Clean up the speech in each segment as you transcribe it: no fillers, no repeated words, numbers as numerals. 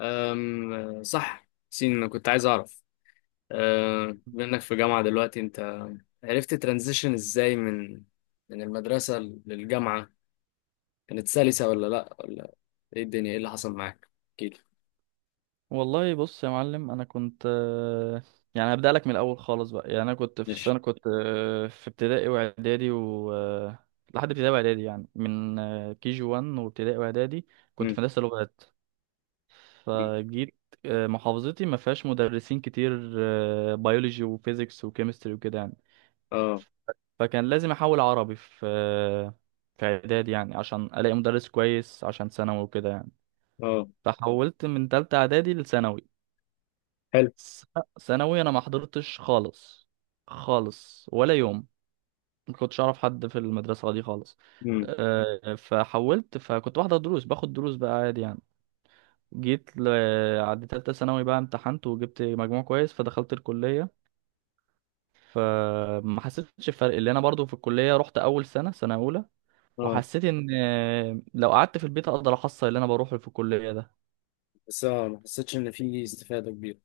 صح سين، انا كنت عايز اعرف. بما انك في جامعة دلوقتي، انت عرفت ترانزيشن ازاي من المدرسة للجامعة؟ كانت سلسة ولا لا؟ ولا ايه الدنيا، ايه اللي حصل معاك؟ اكيد. والله بص يا معلم، انا كنت يعني هبدأ لك من الاول خالص بقى. يعني انا كنت في السنه ماشي. كنت في ابتدائي واعدادي و لحد ابتدائي واعدادي، يعني من كي جي 1 وابتدائي واعدادي كنت مم. في هندسه لغات. مم. فجيت محافظتي ما فيهاش مدرسين كتير بيولوجي وفيزيكس وكيمستري وكده يعني. اه. فكان لازم احول عربي في اعدادي يعني عشان الاقي مدرس كويس عشان ثانوي وكده يعني. اه. فحولت من تالتة اعدادي لثانوي. حلو. س- ثانوي انا ما حضرتش خالص خالص، ولا يوم. ما كنتش اعرف حد في المدرسة دي خالص. مم. فحولت، فكنت بحضر دروس، باخد دروس بقى عادي يعني. جيت ل... عند تالتة ثانوي بقى امتحنت وجبت مجموع كويس فدخلت الكلية. فما حسيتش بفرق، اللي انا برضو في الكلية رحت اول سنة سنة اولى اه. وحسيت ان لو قعدت في البيت اقدر احصل اللي انا بروحه في الكليه ده. بس اه، ما حسيتش ان في استفادة كبيرة.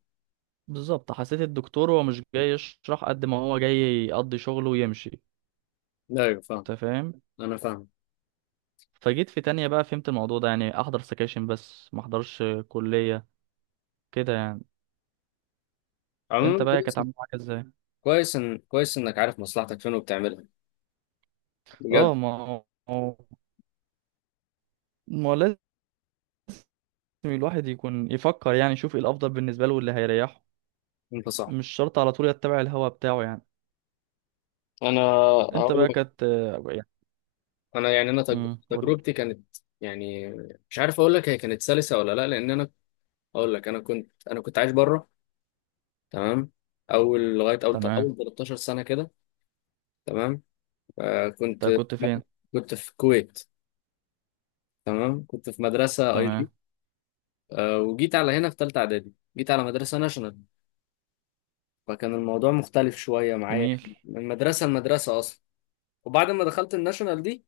بالظبط، حسيت الدكتور هو مش جاي يشرح قد ما هو جاي يقضي شغله ويمشي. لا، ايوه، فاهم. انت فاهم. انا فاهم. فجيت في تانية بقى فهمت الموضوع ده، يعني احضر سكاشن بس ما احضرش كليه كده يعني. انت عموما بقى كانت كويس. عامل معاك ازاي؟ كويس انك عارف مصلحتك فين وبتعملها بجد. اه، ما هو ما هو لازم الواحد يكون يفكر، يعني يشوف ايه الافضل بالنسبه له واللي هيريحه. انت صح. مش شرط على طول يتبع الهوا بتاعه يعني. انا انت هقول. بقى كانت يعني. انا يعني امم، قول. تجربتي كانت، يعني مش عارف اقول لك، هي كانت سلسه ولا لا. لان انا اقول لك، انا كنت عايش بره. تمام. اول لغايه اول تمام. اول 13 سنه كده. تمام. آه كنت انت كنت فين؟ كنت في الكويت. تمام، كنت في مدرسه اي جي. تمام. آه، وجيت على هنا في ثالثه اعدادي، جيت على مدرسه ناشونال، فكان الموضوع مختلف شويه معايا، جميل. من مدرسه لمدرسه اصلا. وبعد ما دخلت الناشونال دي،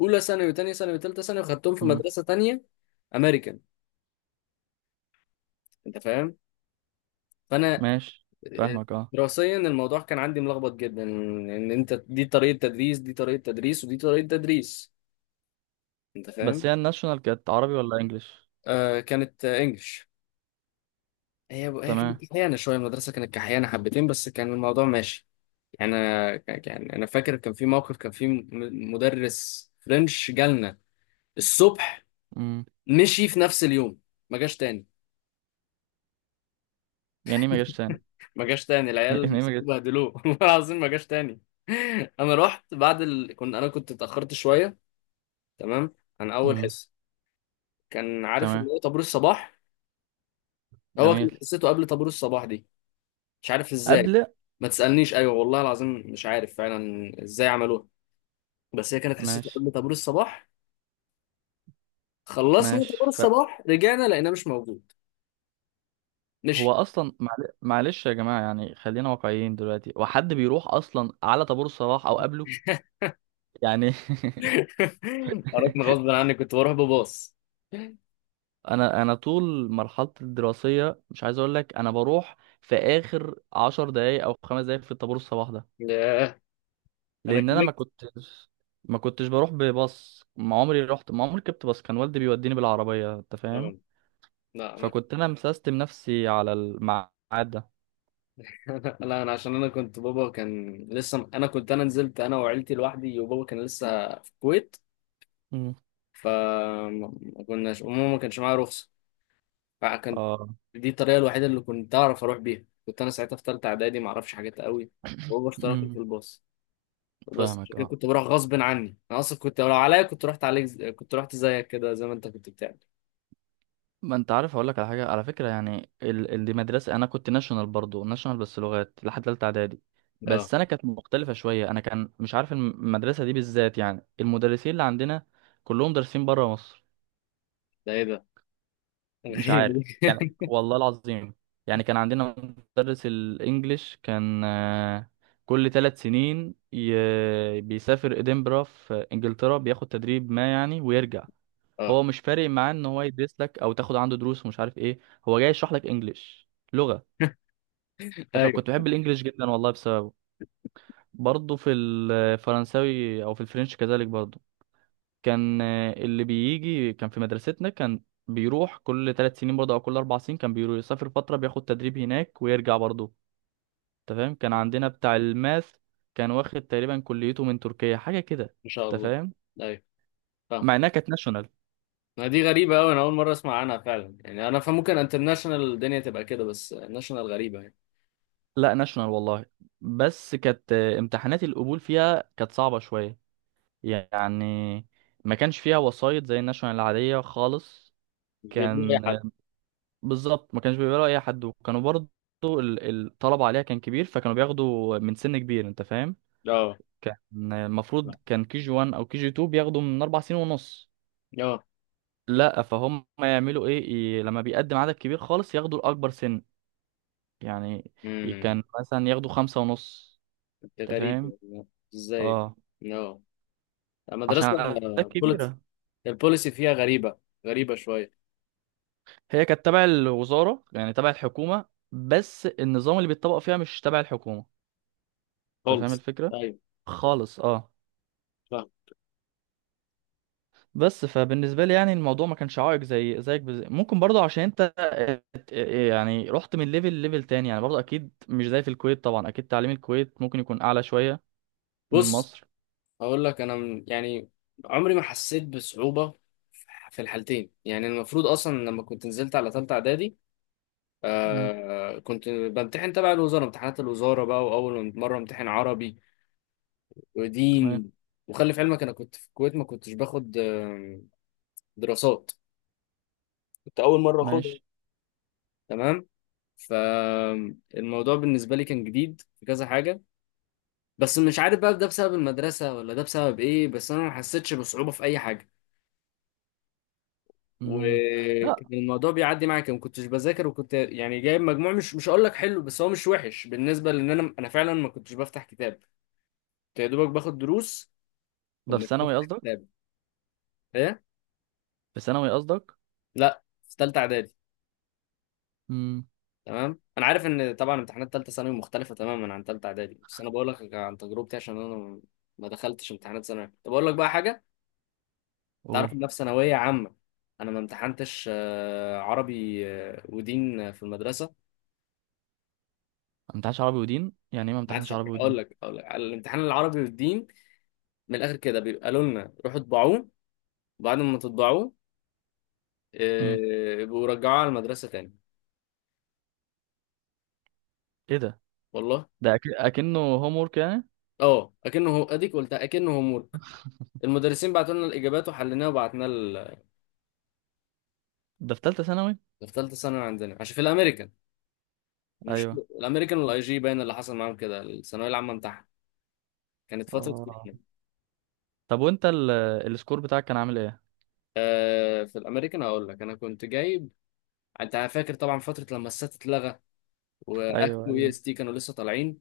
اولى ثانوي وثانيه ثانوي وثالثه ثانوي خدتهم في مم. مدرسه ثانيه امريكان. انت فاهم؟ فانا ماشي. فاهمك اه. دراسيا الموضوع كان عندي ملخبط جدا، ان انت دي طريقة تدريس، دي طريقة تدريس، ودي طريقة تدريس. انت فاهم؟ بس هي الناشونال كانت عربي ولا انجليش؟ آه كانت آه، انجلش. هي تمام. كانت كحيانة شوية، المدرسة كانت كحيانة حبتين، بس كان الموضوع ماشي. يعني انا فاكر كان في موقف، كان في مدرس فرنش جالنا الصبح، مم. مشي في نفس اليوم، ما جاش تاني. يعني ايه ما جاش تاني؟ ما جاش تاني، العيال يعني ايه ما جاش؟ مسكوه بهدلوه والله العظيم ما جاش تاني. انا رحت بعد كنت اتأخرت شوية. تمام. عن اول مم. حصة. كان عارف تمام. اللي هو طابور الصباح. هو جميل. كان قصته قبل طابور الصباح دي. مش عارف ازاي. قبل. ما تسألنيش، ايوه والله العظيم، مش عارف فعلا ازاي عملوها. بس هي كانت حصته ماشي. قبل طابور الصباح. خلصنا ماشي. طابور الصباح، رجعنا لقيناه مش موجود. فهو مشي. اصلا معلش يا جماعه، يعني خلينا واقعيين دلوقتي، وحد بيروح اصلا على طابور الصباح او قبله يعني؟ عرفنا غصب عني، كنت بروح بباص. انا طول مرحلتي الدراسيه مش عايز اقول لك، انا بروح في اخر عشر دقايق او خمس دقايق في الطابور الصباح ده. ياه. انا لان انا ما كملت. كنتش ما كنتش بروح بباص، ما عمري رحت، ما عمري ركبت باص. كان والدي بيوديني بالعربيه. انت فاهم. آه. لا انا. فكنت انا مسستم نفسي على الميعاد ده. لا انا، عشان انا كنت بابا كان لسه. انا نزلت انا وعيلتي لوحدي، وبابا كان لسه في الكويت. مم. فما كناش، وماما ما كانش معايا رخصه، فكانت اه. دي الطريقه الوحيده اللي كنت اعرف اروح بيها. كنت انا ساعتها في ثالثه اعدادي، ما اعرفش حاجات قوي، وهو اشتركني مم. في الباص. بس عشان فاهمك كده اه. كنت بروح غصب عني. انا اصلا كنت، لو عليا، كنت رحت عليك كنت رحت زيك كده، زي ما انت كنت بتعمل. ما انت عارف اقول لك على حاجه على فكره، يعني دي مدرسه انا كنت ناشونال، برضو ناشونال بس لغات لحد ثالثه اعدادي. اه. بس انا كانت مختلفه شويه، انا كان مش عارف المدرسه دي بالذات، يعني المدرسين اللي عندنا كلهم دارسين بره مصر. ده ايه ده؟ مش غريبه عارف دي. يعني، والله العظيم. يعني كان عندنا مدرس الانجليش كان كل ثلاث سنين بيسافر ادنبرا في انجلترا بياخد تدريب ما يعني ويرجع. اه. هو مش فارق معاه ان هو يدرس لك او تاخد عنده دروس ومش عارف ايه، هو جاي يشرح لك انجليش لغة. ايوه. فكنت بحب الانجليش جدا والله بسببه. برضه في الفرنساوي او في الفرنش كذلك برضه، كان اللي بيجي كان في مدرستنا كان بيروح كل ثلاث سنين برضه او كل اربع سنين، كان بيروح يسافر فتره بياخد تدريب هناك ويرجع برضه. انت فاهم. كان عندنا بتاع الماث كان واخد تقريبا كليته من تركيا حاجه كده. ان شاء انت الله. فاهم. ايوه، فاهم. مع انها كانت ناشونال. ما دي غريبه قوي، انا اول مره اسمع عنها فعلا. يعني انا، فممكن انترناشونال الدنيا تبقى كده، بس ناشونال غريبه يعني. لا ناشونال والله. بس كانت امتحانات القبول فيها كانت صعبه شويه يعني، ما كانش فيها وسايط زي الناشونال العاديه خالص. مش بيقبلوا اي كان حد. بالظبط ما كانش بيقبلوا اي حد، وكانوا برضو الطلب عليها كان كبير، فكانوا بياخدوا من سن كبير. انت فاهم. اه. كان المفروض كان كي جي 1 او كي جي 2 بياخدوا من اربع سنين ونص، اه. لا فهم يعملوا ايه، لما بيقدم عدد كبير خالص ياخدوا الاكبر سن يعني. امم كان مثلا ياخدوا خمسة ونص. انت فاهم. غريبه ازاي. اه، اه. عشان المدرسة عدد كبيرة. البوليسي فيها غريبة، غريبة شوية. هي كانت تبع الوزارة يعني تبع الحكومة، بس النظام اللي بيتطبق فيها مش تبع الحكومة. انت فاهم خالص. الفكرة. أيوة. خالص اه. فاهم. بس فبالنسبة لي يعني الموضوع ما كانش عائق زي زيك. ممكن برضه عشان انت ات- يعني رحت من ليفل ليفل تاني، يعني برضه اكيد مش زي في الكويت. طبعا اكيد تعليم الكويت ممكن يكون اعلى شوية من بص، مصر. هقول لك. أنا يعني عمري ما حسيت بصعوبة في الحالتين. يعني المفروض أصلا لما كنت نزلت على تالتة إعدادي، مم. كنت بمتحن تبع الوزارة، امتحانات الوزارة بقى، وأول مرة امتحن عربي تمام. ودين. وخلي في علمك أنا كنت في الكويت ما كنتش باخد دراسات، كنت اول مره اخدها. ماشي. تمام. فالموضوع بالنسبة لي كان جديد في كذا حاجة. بس مش عارف بقى ده بسبب المدرسة ولا ده بسبب ايه، بس انا ما حسيتش بصعوبة في اي حاجة. مم. لا، وكان الموضوع بيعدي معايا كده، ما كنتش بذاكر، وكنت يعني جايب مجموع مش هقول لك حلو، بس هو مش وحش بالنسبة، لان انا فعلا ما كنتش بفتح كتاب. كنت يا دوبك باخد دروس ده في ومش ثانوي بفتح قصدك؟ كتاب. ايه. في ثانوي قصدك؟ لا، في ثالثة اعدادي. امم، تمام، انا عارف ان طبعا امتحانات ثالثة ثانوي مختلفة تماما عن ثالثة اعدادي، بس انا بقول لك عن تجربتي، عشان انا ما دخلتش امتحانات ثانوي. طب اقول لك بقى حاجة، تعرف قول. إن أنا في ثانوية عامة أنا ما امتحنتش عربي ودين في المدرسة. ما امتحنش عربي ودين، يعني ايه ما ما امتحنش عادش، عربي أقول ودين؟ لك، أقول لك على الامتحان العربي والدين، من الآخر كده بيبقى لنا روحوا اطبعوه، وبعد ما تطبعوه امم. يبقوا رجعوه على المدرسة تاني. ايه ده؟ والله. ده اكنه هوم ورك يعني؟ اه، اكنه هو، اديك قلتها، اكنه هوم ورك. المدرسين بعتوا لنا الاجابات وحليناها وبعتنا ال-. ده في ثالثة ثانوي؟ في ثالثه ثانوي عندنا، عشان في الامريكان، مش ايوه. الامريكان والاي جي، باين اللي حصل معاهم كده الثانويه العامه بتاعها كانت فتره اه، امتحان. طب وانت السكور بتاعك كان عامل ايه؟ في الامريكان هقول لك انا كنت جايب. انت فاكر طبعا فتره لما السات اتلغى، واكت ايوه واي ايوه. اس تي كانوا لسه طالعين،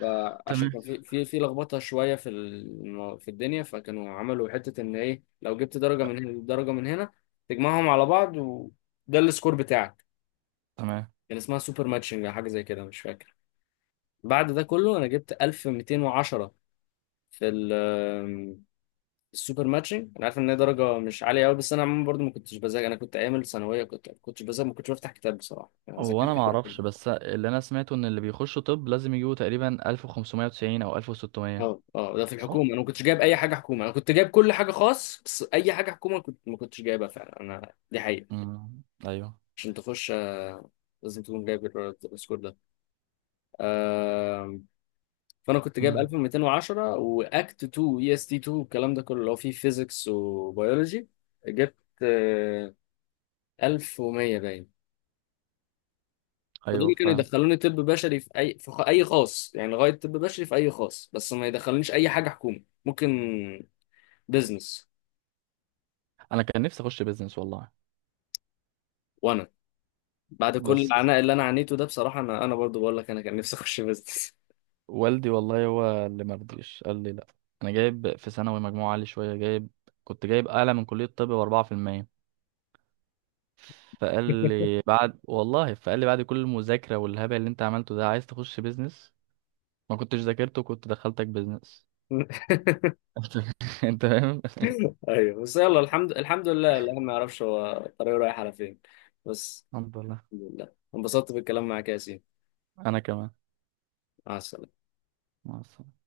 فعشان تمام. كان في لخبطه شويه في الدنيا، فكانوا عملوا حته ان ايه لو جبت درجه من هنا ودرجه من هنا، تجمعهم على بعض وده السكور بتاعك. تمام. كان اسمها سوبر ماتشنج او حاجه زي كده، مش فاكر. بعد ده كله انا جبت 1210 في ال- السوبر ماتشنج. انا عارف ان هي درجه مش عاليه قوي، بس انا عموما برضو ما كنتش بذاكر. انا كنت ايام الثانويه كنت ما كنتش بذاكر، ما كنتش بفتح كتاب بصراحه. انا هو ذاكرت. انا ما اعرفش، بس اللي انا سمعته ان اللي بيخشوا طب لازم يجيبوا تقريبا 1590 او 1600. اه. اه، ده في الحكومه، صح؟ انا ما كنتش جايب اي حاجه حكومه، انا كنت جايب كل حاجه خاص، بس اي حاجه حكومه كنت ما كنتش جايبها فعلا. انا دي حقيقه. امم. ايوه. عشان تخش لازم تكون جايب ال- السكور ده. آه فانا كنت جايب امم. 1210 واكت 2 اي اس تي 2، والكلام ده كله اللي هو فيه فيزيكس وبيولوجي، جبت آه 1100 باين. ايوه، فدول كانوا فاهم. يدخلوني طب بشري، في اي خاص يعني، لغايه طب بشري في اي خاص، بس ما يدخلونيش اي حاجه حكومه، ممكن بزنس. انا كان نفسي اخش بيزنس والله. بعد كل بس العناء اللي انا عانيته ده بصراحه، انا برضو بقول لك انا كان نفسي اخش بيزنس. والدي والله هو اللي ما رضيش، قال لي لا. انا جايب في ثانوي مجموع عالي شويه، جايب، كنت جايب اعلى من كليه الطب ب 4%. فقال لي بعد والله، فقال لي بعد كل المذاكره والهبل اللي انت عملته ده عايز تخش بيزنس؟ ما كنتش ذاكرته كنت دخلتك بيزنس. انت فاهم. ايوه، بس يلا، الحمد لله. الواحد ما يعرفش هو طريقه رايح على فين. بس الحمد لله. الحمد لله انبسطت بالكلام معاك يا ياسين. انا كمان. مع السلامه. مع السلامة.